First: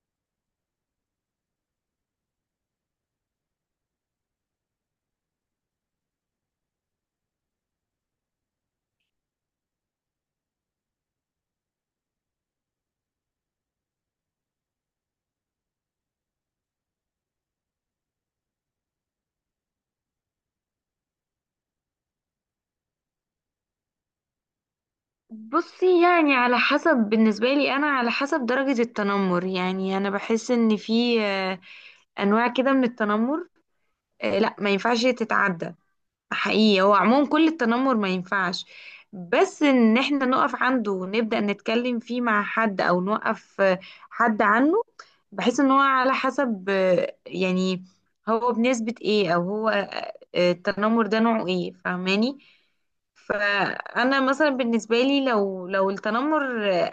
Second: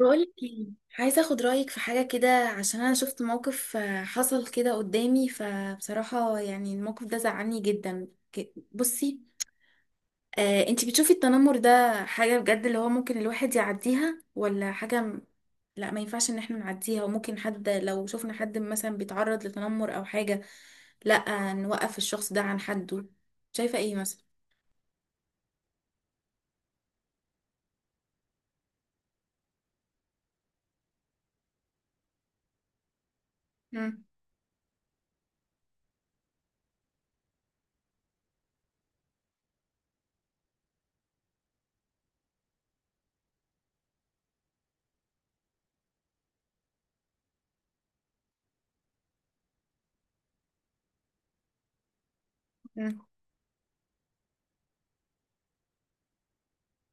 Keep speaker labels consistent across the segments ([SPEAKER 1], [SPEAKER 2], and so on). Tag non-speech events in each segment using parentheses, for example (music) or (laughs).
[SPEAKER 1] بقولك ايه. عايزه اخد رايك في حاجه كده عشان انا شفت موقف، حصل كده قدامي، فبصراحه يعني الموقف ده زعلني جدا. بصي، انتي بتشوفي التنمر ده حاجه بجد اللي هو ممكن الواحد يعديها ولا حاجه؟ لا، ما ينفعش ان احنا نعديها، وممكن حد لو شفنا حد مثلا بيتعرض لتنمر او حاجه، لا نوقف الشخص ده عن حده. شايفه ايه مثلا؟
[SPEAKER 2] بصي، يعني على حسب. بالنسبة لي أنا على حسب درجة التنمر. يعني أنا بحس إن في أنواع كده من التنمر.
[SPEAKER 1] مم.
[SPEAKER 2] لا ما ينفعش تتعدى. حقيقي هو عموما كل التنمر ما ينفعش، بس إن إحنا نقف عنده ونبدأ نتكلم فيه مع حد أو نوقف حد عنه. بحس إن هو على حسب، يعني هو بنسبة إيه، أو هو التنمر ده نوعه إيه، فاهماني؟
[SPEAKER 1] مم.
[SPEAKER 2] فانا مثلا بالنسبه لي لو التنمر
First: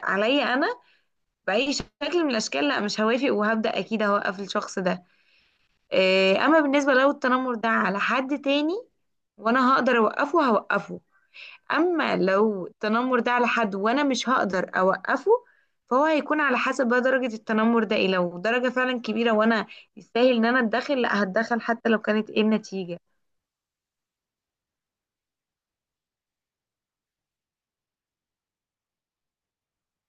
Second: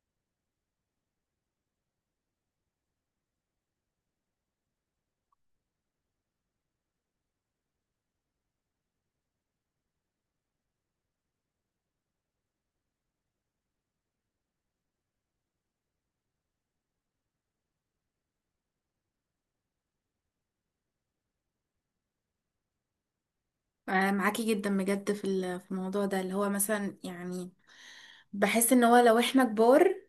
[SPEAKER 2] عليا انا باي شكل من الاشكال، لا مش هوافق، وهبدا اكيد هوقف الشخص ده. إيه، اما بالنسبه لو التنمر ده على حد تاني وانا هقدر اوقفه، هوقفه. اما لو التنمر ده على حد وانا مش هقدر اوقفه، فهو هيكون على حسب بقى درجه التنمر ده ايه. لو درجه فعلا كبيره وانا يستاهل ان انا اتدخل، لا، هتدخل حتى لو كانت ايه النتيجه.
[SPEAKER 1] معاكي جدا بجد في الموضوع ده اللي هو مثلا يعني، بحس ان هو لو احنا كبار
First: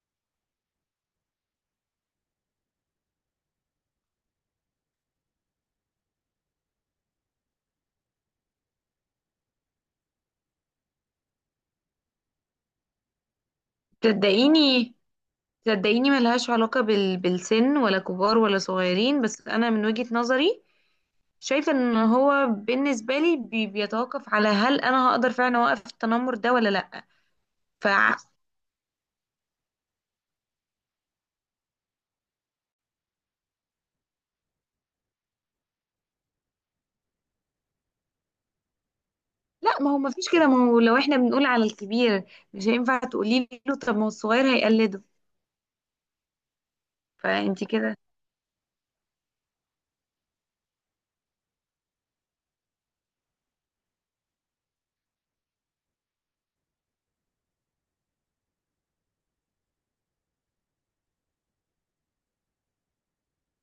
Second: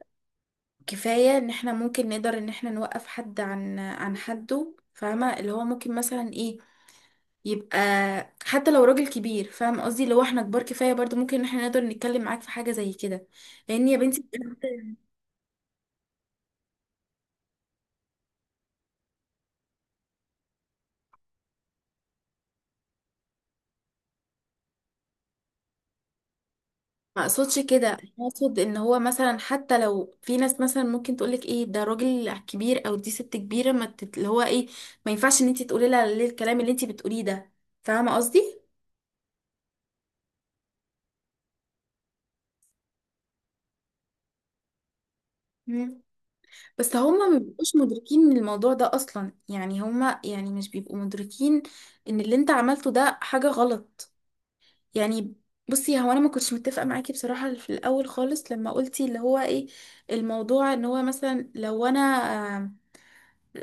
[SPEAKER 1] كفاية ان احنا ممكن نقدر ان احنا نوقف حد عن حده، فاهمة؟ اللي هو ممكن مثلا ايه، يبقى حتى لو راجل كبير، فاهم قصدي؟ لو احنا كبار كفاية برضو ممكن ان احنا نقدر نتكلم معاك في حاجة زي كده، لان يا بنتي
[SPEAKER 2] تصدقيني،
[SPEAKER 1] بجد
[SPEAKER 2] صدقيني، ملهاش علاقة بالسن، ولا كبار ولا صغيرين. بس أنا من وجهة نظري شايفة إن هو بالنسبة لي بيتوقف على هل أنا هقدر فعلا أوقف التنمر ده ولا لأ.
[SPEAKER 1] ما اقصدش كده.
[SPEAKER 2] ف
[SPEAKER 1] انا اقصد ان هو مثلا حتى لو في ناس مثلا ممكن تقولك ايه ده راجل كبير او دي ست كبيرة، ما تت... اللي هو ايه، ما ينفعش ان انت تقولي لها ليه الكلام اللي انت بتقوليه ده، فاهمة قصدي؟
[SPEAKER 2] لا، ما هو ما فيش كده. ما هو لو احنا بنقول على الكبير، مش هينفع تقولي له طب، ما هو الصغير هيقلده.
[SPEAKER 1] مم. بس هما ما
[SPEAKER 2] فأنت
[SPEAKER 1] بيبقوش
[SPEAKER 2] كده،
[SPEAKER 1] مدركين من الموضوع ده اصلا، يعني هما يعني مش بيبقوا مدركين ان اللي انت عملته ده حاجة غلط يعني. بصي، هو انا ما كنتش متفقة معاكي بصراحة في الاول خالص لما قلتي اللي هو ايه الموضوع، ان هو مثلا لو انا آه،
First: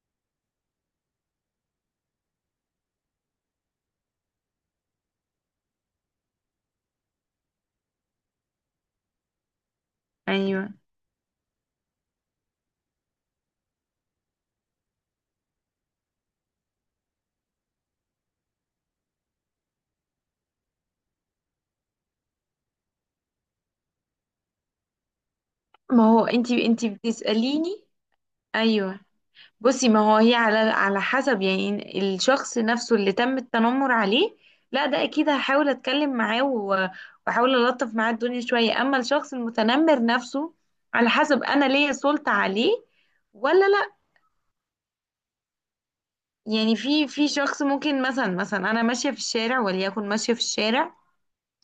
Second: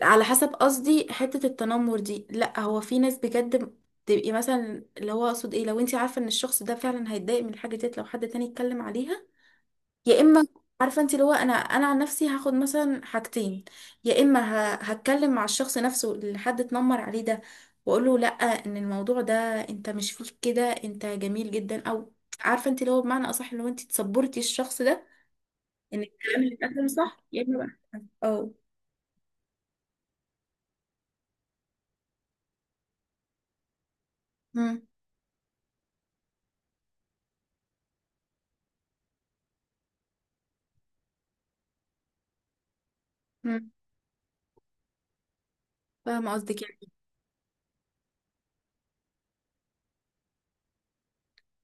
[SPEAKER 1] على حسب قصدي حتة التنمر دي، لا هو في ناس بجد تبقي مثلا اللي هو اقصد ايه، لو انت عارفة ان الشخص ده فعلا هيتضايق من الحاجة ديت لو حد تاني اتكلم عليها، يا اما
[SPEAKER 2] أيوه.
[SPEAKER 1] عارفه انت اللي هو انا عن نفسي هاخد مثلا حاجتين. يا اما هتكلم مع الشخص نفسه اللي حد اتنمر عليه ده واقول له لا، ان الموضوع ده، انت مش فيك كده، انت جميل جدا، او عارفه انت اللي هو بمعنى اصح اللي هو انت تصبرتي الشخص ده ان
[SPEAKER 2] ما هو
[SPEAKER 1] الكلام
[SPEAKER 2] أنت
[SPEAKER 1] اللي
[SPEAKER 2] أنت
[SPEAKER 1] اتقدم صح، يا اما
[SPEAKER 2] بتسأليني.
[SPEAKER 1] بقى اه.
[SPEAKER 2] أيوه، بصي ما هو هي على حسب يعني الشخص نفسه اللي تم التنمر عليه،
[SPEAKER 1] مم.
[SPEAKER 2] لا ده اكيد هحاول اتكلم معاه واحاول الطف معاه الدنيا شوية. اما الشخص المتنمر نفسه، على حسب انا ليا سلطة عليه ولا
[SPEAKER 1] مم.
[SPEAKER 2] لا.
[SPEAKER 1] فاهمه قصدك
[SPEAKER 2] يعني
[SPEAKER 1] يعني.
[SPEAKER 2] في شخص، ممكن مثلا انا ماشية في الشارع، وليكن ماشية في الشارع،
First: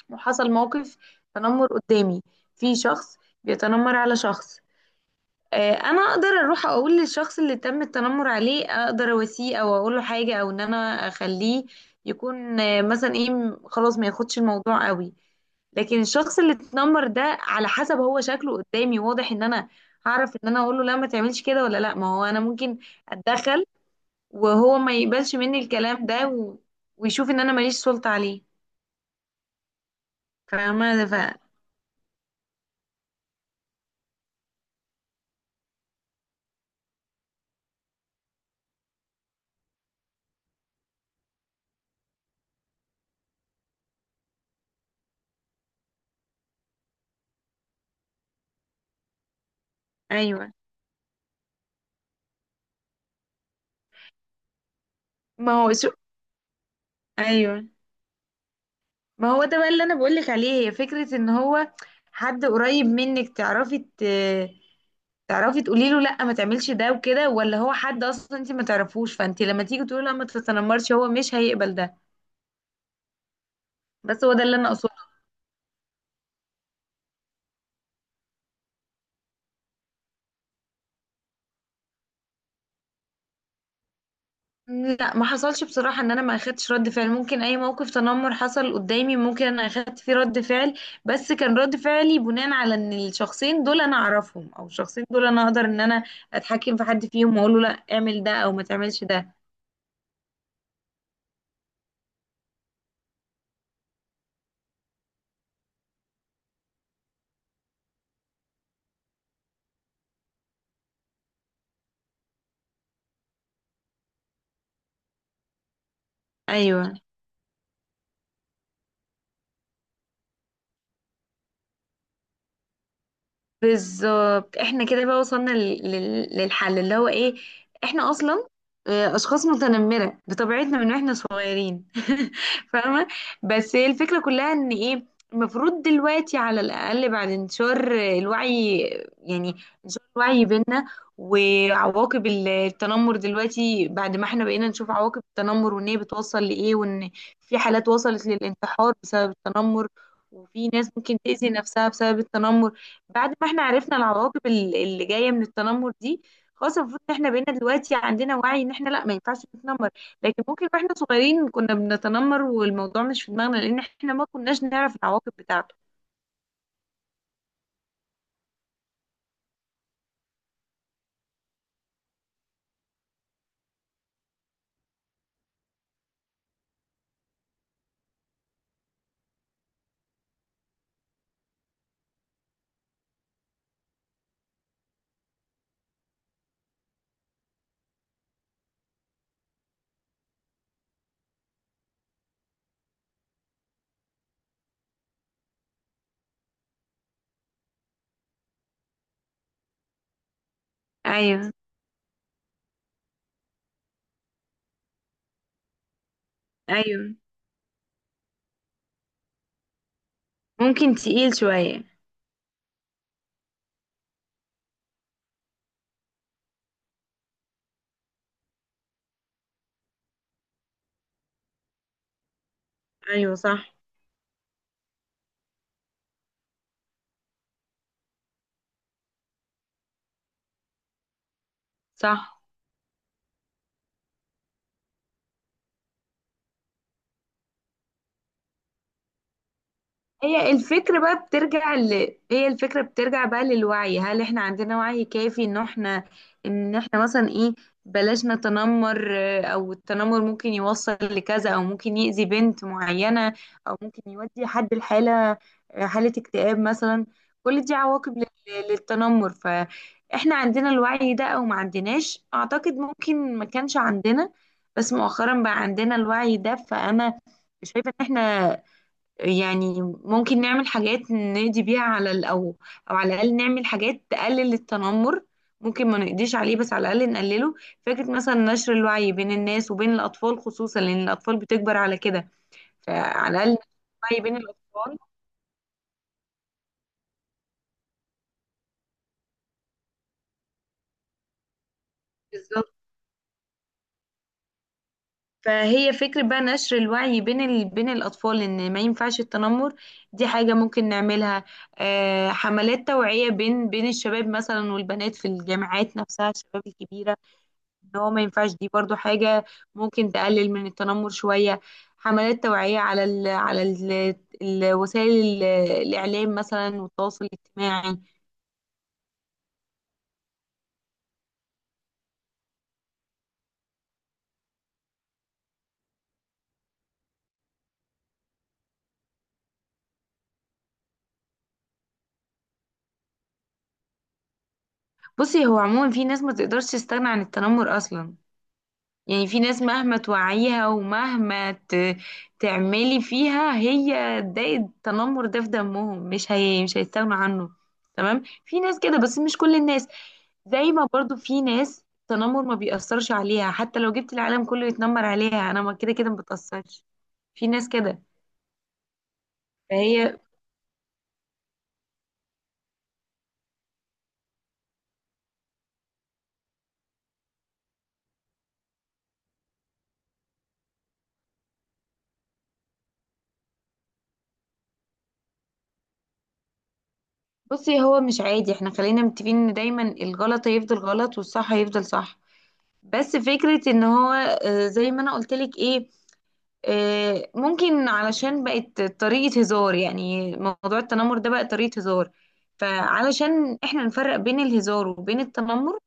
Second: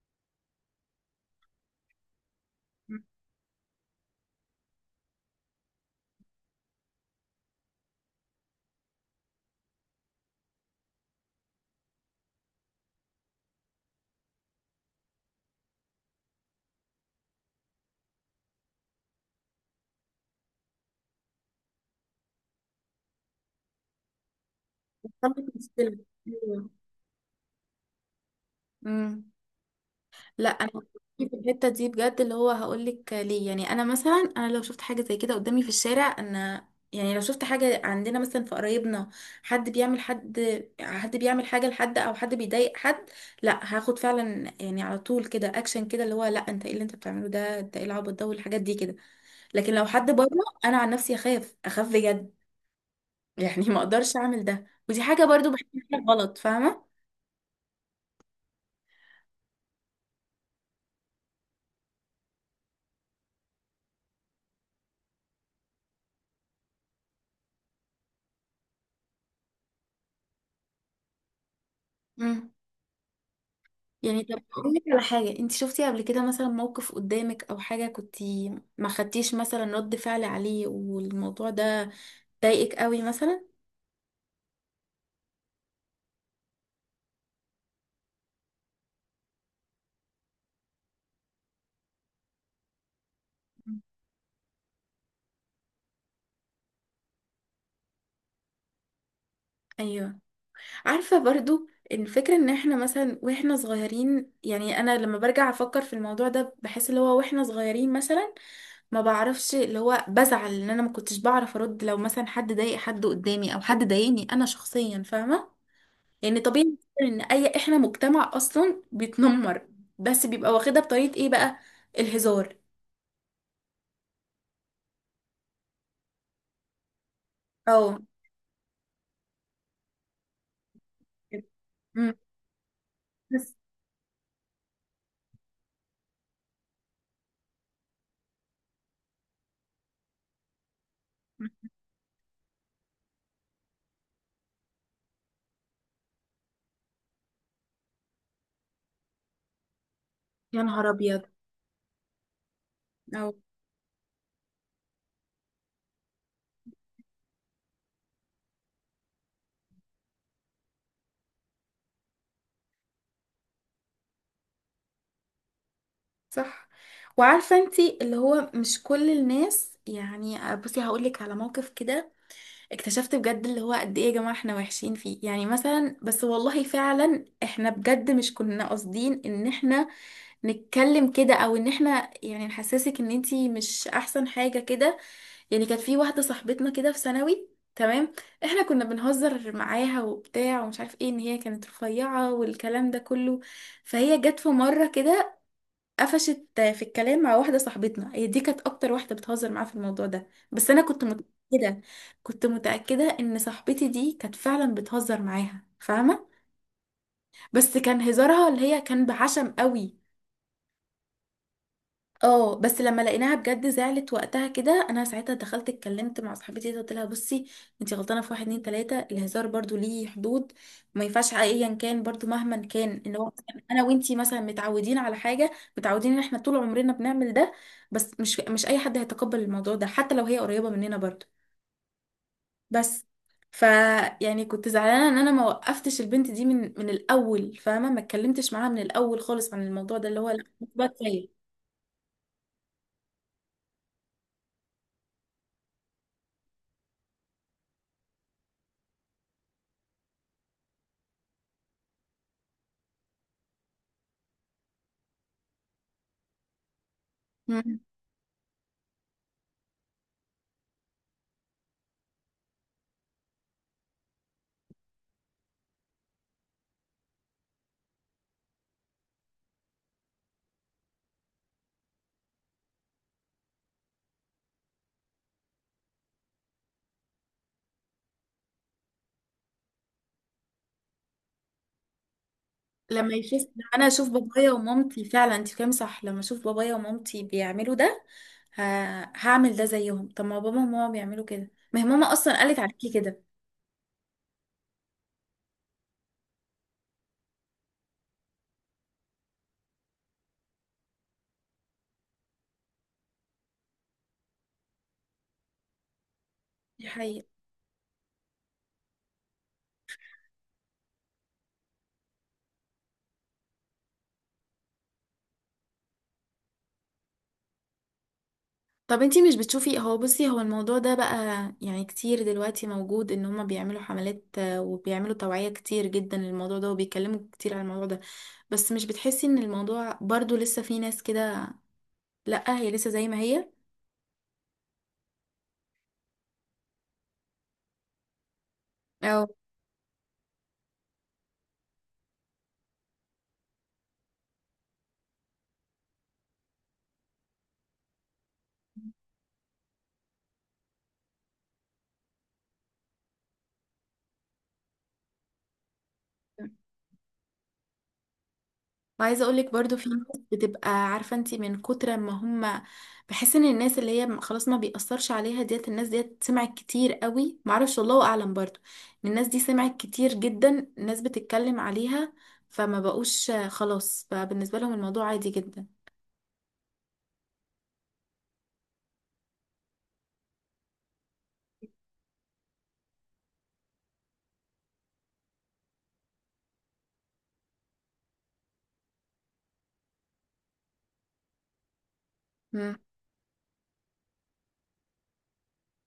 [SPEAKER 2] وحصل موقف تنمر قدامي، في
[SPEAKER 1] مم.
[SPEAKER 2] شخص بيتنمر على شخص. انا اقدر اروح اقول للشخص اللي تم التنمر عليه، اقدر اواسيه او اقول له حاجه، او ان انا اخليه يكون مثلا ايه، خلاص ما ياخدش الموضوع قوي. لكن الشخص اللي اتنمر ده على حسب هو شكله قدامي، واضح ان انا هعرف ان انا اقول له لا، ما تعملش كده، ولا لا. ما هو انا ممكن اتدخل وهو ما يقبلش
[SPEAKER 1] وصلت
[SPEAKER 2] مني
[SPEAKER 1] مشكله.
[SPEAKER 2] الكلام ده
[SPEAKER 1] أيوة.
[SPEAKER 2] ويشوف ان انا ماليش سلطه عليه،
[SPEAKER 1] مم. لا، انا
[SPEAKER 2] فاهمه؟
[SPEAKER 1] في الحته دي بجد اللي هو هقول لك ليه. يعني انا مثلا انا لو شفت حاجه زي كده قدامي في الشارع، انا يعني لو شفت حاجه عندنا مثلا في قرايبنا، حد بيعمل حد، حد بيعمل حاجه لحد او حد بيضايق حد، لا هاخد فعلا يعني على طول كده اكشن كده اللي هو لا، انت ايه اللي انت بتعمله ده، انت ايه العبط ده والحاجات دي كده. لكن لو حد بره،
[SPEAKER 2] ايوه.
[SPEAKER 1] انا عن نفسي اخاف، اخاف بجد. (laughs) يعني ما اقدرش اعمل ده، ودي حاجه برضو
[SPEAKER 2] ما هو
[SPEAKER 1] بحسها غلط، فاهمه؟
[SPEAKER 2] ايوه، ما هو ده بقى اللي انا بقولك عليه. هي فكرة ان هو حد قريب منك تعرفي تعرفي تقولي له لا، ما تعملش ده وكده. ولا هو حد اصلا انت ما تعرفوش، فانت لما تيجي تقولي له لا ما تتنمرش، هو مش هيقبل ده.
[SPEAKER 1] امم. يعني
[SPEAKER 2] بس هو
[SPEAKER 1] طب
[SPEAKER 2] ده اللي انا
[SPEAKER 1] اقول لك
[SPEAKER 2] اقصده.
[SPEAKER 1] على حاجه، انت شفتي قبل كده مثلا موقف قدامك او حاجه كنتي ما خدتيش مثلا رد فعل عليه والموضوع ده ضايقك قوي مثلا؟
[SPEAKER 2] لا، ما حصلش بصراحة ان انا ما اخدتش رد فعل. ممكن اي موقف تنمر حصل قدامي ممكن انا اخدت فيه رد فعل، بس كان رد فعلي بناء على ان الشخصين دول انا اعرفهم، او الشخصين دول انا اقدر ان انا اتحكم في حد فيهم، واقول له لا اعمل ده، او ما تعملش ده.
[SPEAKER 1] ايوه. عارفه برضو الفكره ان احنا مثلا واحنا صغيرين، يعني انا لما برجع افكر في الموضوع ده بحس اللي هو واحنا صغيرين مثلا ما بعرفش اللي هو بزعل ان انا ما كنتش بعرف ارد لو مثلا حد ضايق حد قدامي او حد ضايقني انا شخصيا، فاهمه؟ يعني طبيعي
[SPEAKER 2] ايوه،
[SPEAKER 1] جداً ان اي احنا مجتمع اصلا بيتنمر، بس بيبقى واخدها بطريقة ايه بقى؟ الهزار
[SPEAKER 2] بالظبط. احنا كده بقى وصلنا للحل اللي هو ايه.
[SPEAKER 1] او
[SPEAKER 2] احنا اصلا اشخاص متنمره بطبيعتنا من واحنا صغيرين
[SPEAKER 1] مم.
[SPEAKER 2] (laughs) فاهمه؟
[SPEAKER 1] بس
[SPEAKER 2] بس هي الفكره كلها ان ايه، المفروض دلوقتي على الاقل بعد انتشار الوعي، يعني انتشار الوعي بينا وعواقب التنمر. دلوقتي بعد ما احنا بقينا نشوف عواقب التنمر وان هي بتوصل لايه، وان في حالات وصلت للانتحار بسبب التنمر،
[SPEAKER 1] يا
[SPEAKER 2] وفي
[SPEAKER 1] نهار
[SPEAKER 2] ناس ممكن
[SPEAKER 1] ابيض.
[SPEAKER 2] تأذي نفسها بسبب التنمر،
[SPEAKER 1] او
[SPEAKER 2] بعد ما احنا عرفنا العواقب اللي جايه من التنمر دي، خلاص المفروض ان احنا بقينا دلوقتي عندنا وعي ان احنا لا ما ينفعش نتنمر. لكن ممكن واحنا صغيرين كنا بنتنمر والموضوع مش في دماغنا، لان احنا ما كناش نعرف العواقب بتاعته.
[SPEAKER 1] صح. وعارفة انتي اللي هو مش كل الناس، يعني بصي هقولك على موقف كده، اكتشفت بجد اللي هو قد ايه يا جماعة احنا وحشين فيه. يعني مثلا بس والله فعلا احنا بجد مش كنا قاصدين ان احنا نتكلم كده او ان احنا يعني نحسسك ان انتي مش احسن حاجة كده. يعني كانت في واحدة صاحبتنا كده في ثانوي، تمام، احنا كنا بنهزر معاها وبتاع ومش عارف ايه ان هي كانت رفيعة والكلام ده كله. فهي جت في مرة كده قفشت في الكلام مع واحدة صاحبتنا، هي دي كانت أكتر واحدة بتهزر معاه في الموضوع ده، بس أنا كنت
[SPEAKER 2] ايوه،
[SPEAKER 1] متأكدة، كنت متأكدة إن صاحبتي دي كانت فعلا بتهزر معاها، فاهمة؟
[SPEAKER 2] ايوه،
[SPEAKER 1] بس كان هزارها اللي هي كان بعشم قوي.
[SPEAKER 2] ممكن تقيل شويه.
[SPEAKER 1] اه، بس لما لقيناها بجد زعلت وقتها كده، انا ساعتها دخلت اتكلمت مع صاحبتي دي، قلت لها بصي انتي غلطانه في واحد اتنين تلاته، الهزار برضو ليه حدود، وما ينفعش ايا كان برضو مهما كان ان هو
[SPEAKER 2] ايوه،
[SPEAKER 1] مثلاً
[SPEAKER 2] صح،
[SPEAKER 1] انا وانتي مثلا متعودين على حاجه، متعودين ان احنا طول عمرنا بنعمل ده، بس مش اي حد هيتقبل الموضوع ده حتى لو هي قريبه مننا برضو.
[SPEAKER 2] صح.
[SPEAKER 1] بس ف يعني كنت زعلانه ان انا ما وقفتش البنت دي من الاول، فاهمه؟ ما اتكلمتش معاها من الاول خالص عن الموضوع ده اللي هو لا
[SPEAKER 2] هي
[SPEAKER 1] بقى
[SPEAKER 2] الفكرة بقى
[SPEAKER 1] كفايه.
[SPEAKER 2] بترجع ل... هي الفكرة بترجع بقى للوعي. هل احنا عندنا وعي كافي ان احنا، مثلا ايه، بلاش نتنمر؟ او التنمر ممكن يوصل لكذا، او ممكن يأذي بنت معينة، او ممكن يودي حد لحالة، حالة اكتئاب مثلا. كل دي عواقب للتنمر. فاحنا عندنا الوعي ده او ما عندناش؟ اعتقد ممكن ما كانش عندنا، بس مؤخرا بقى عندنا الوعي ده. فانا شايفة ان احنا يعني ممكن نعمل حاجات نقضي بيها على او على الاقل نعمل حاجات تقلل التنمر. ممكن ما نقضيش عليه، بس على الاقل نقلله. فكره مثلا نشر الوعي بين الناس وبين الاطفال خصوصا، لان الاطفال بتكبر على كده.
[SPEAKER 1] لما
[SPEAKER 2] فعلى
[SPEAKER 1] يشوف،
[SPEAKER 2] الاقل نشر
[SPEAKER 1] لما انا اشوف
[SPEAKER 2] الوعي بين
[SPEAKER 1] بابايا
[SPEAKER 2] الاطفال.
[SPEAKER 1] ومامتي فعلا، انت فاهم صح؟ لما اشوف بابايا ومامتي بيعملوا ده، ه... هعمل ده زيهم. طب ما بابا وماما بيعملوا كده، ما هي ماما اصلا قالت
[SPEAKER 2] بالظبط.
[SPEAKER 1] عليكي كده.
[SPEAKER 2] فهي فكرة بقى نشر الوعي بين الأطفال إن ما ينفعش التنمر، دي حاجة ممكن نعملها. حملات توعية بين الشباب مثلا والبنات في الجامعات نفسها، الشباب
[SPEAKER 1] دي
[SPEAKER 2] الكبيرة،
[SPEAKER 1] حقيقة.
[SPEAKER 2] ان هو ما ينفعش، دي برضو حاجة ممكن تقلل من التنمر شوية. حملات توعية على ال على ال الوسائل الإعلام مثلا والتواصل الاجتماعي.
[SPEAKER 1] طب انتي مش بتشوفي، هو بصي هو الموضوع ده بقى يعني كتير دلوقتي موجود ان هما بيعملوا حملات، وبيعملوا توعية كتير جدا للموضوع ده وبيتكلموا كتير عن الموضوع ده، بس مش بتحسي ان الموضوع برضو لسه في ناس كده؟ لا، هي لسه زي ما هي.
[SPEAKER 2] بصي هو عموما في ناس ما تقدرش تستغنى عن التنمر أصلا. يعني
[SPEAKER 1] اه.
[SPEAKER 2] في ناس مهما توعيها، ومهما تعملي فيها هي، ده التنمر ده في دمهم، مش هيستغنوا عنه. تمام، في ناس كده بس مش كل الناس. زي ما برضو في ناس التنمر ما بيأثرش عليها، حتى لو جبت العالم كله يتنمر عليها انا ما كده كده ما بتأثرش، في ناس كده.
[SPEAKER 1] وعايزه اقول لك برضو في ناس
[SPEAKER 2] فهي
[SPEAKER 1] بتبقى عارفه انت من كتر ما هم، بحس ان الناس اللي هي خلاص ما بيأثرش عليها ديت، الناس ديت سمعت كتير قوي، معرفش والله اعلم برضو، إن الناس دي سمعت كتير جدا الناس بتتكلم عليها فما بقوش، خلاص بقى بالنسبه لهم الموضوع عادي جدا.
[SPEAKER 2] بصي هو مش عادي. احنا خلينا متفقين ان دايما الغلط هيفضل غلط والصح هيفضل صح. بس فكرة ان هو زي ما انا قلت لك ايه، ممكن علشان بقت طريقة هزار، يعني موضوع التنمر ده بقى طريقة هزار.
[SPEAKER 1] امم.
[SPEAKER 2] فعلشان احنا نفرق بين الهزار وبين التنمر،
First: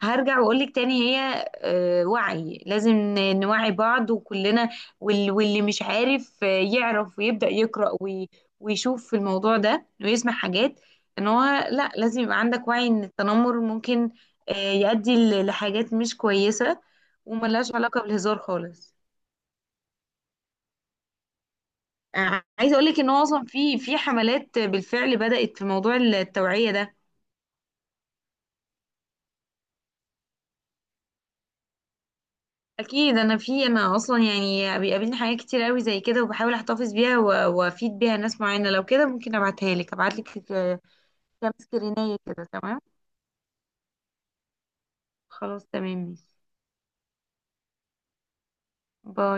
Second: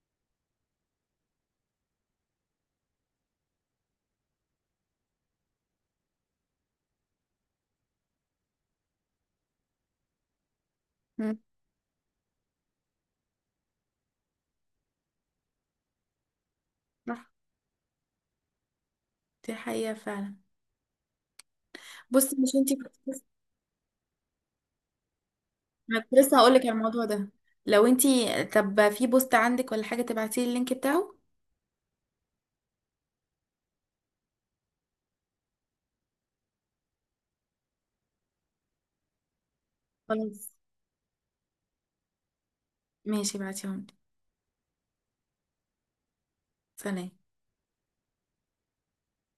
[SPEAKER 2] هرجع واقولك تاني. هي وعي، لازم نوعي بعض وكلنا. واللي مش عارف يعرف ويبدأ يقرأ ويشوف في الموضوع ده ويسمع حاجات، ان
[SPEAKER 1] امم.
[SPEAKER 2] هو لا، لازم يبقى عندك وعي ان التنمر ممكن يؤدي لحاجات مش كويسة،
[SPEAKER 1] صح.
[SPEAKER 2] وملهاش علاقة بالهزار خالص.
[SPEAKER 1] دي حقيقه فعلا. بصي مش انت
[SPEAKER 2] عايزه اقول
[SPEAKER 1] كنت
[SPEAKER 2] لك ان هو
[SPEAKER 1] لسه-
[SPEAKER 2] اصلا في حملات بالفعل بدات في موضوع
[SPEAKER 1] أنا كنت لسه هقول لك على
[SPEAKER 2] التوعيه ده.
[SPEAKER 1] الموضوع ده. لو انت، طب في بوست عندك ولا حاجه تبعتي لي اللينك بتاعه.
[SPEAKER 2] اكيد، انا في انا اصلا يعني بيقابلني حاجات كتير قوي زي كده، وبحاول احتفظ بيها وافيد بيها ناس معينه. لو كده ممكن ابعتها لك، ابعت لك
[SPEAKER 1] خلاص
[SPEAKER 2] كام سكرينيه كده، تمام؟
[SPEAKER 1] ماشي، ابعتيهم لي.
[SPEAKER 2] خلاص، تمام، ماشي.
[SPEAKER 1] سلام.
[SPEAKER 2] باي.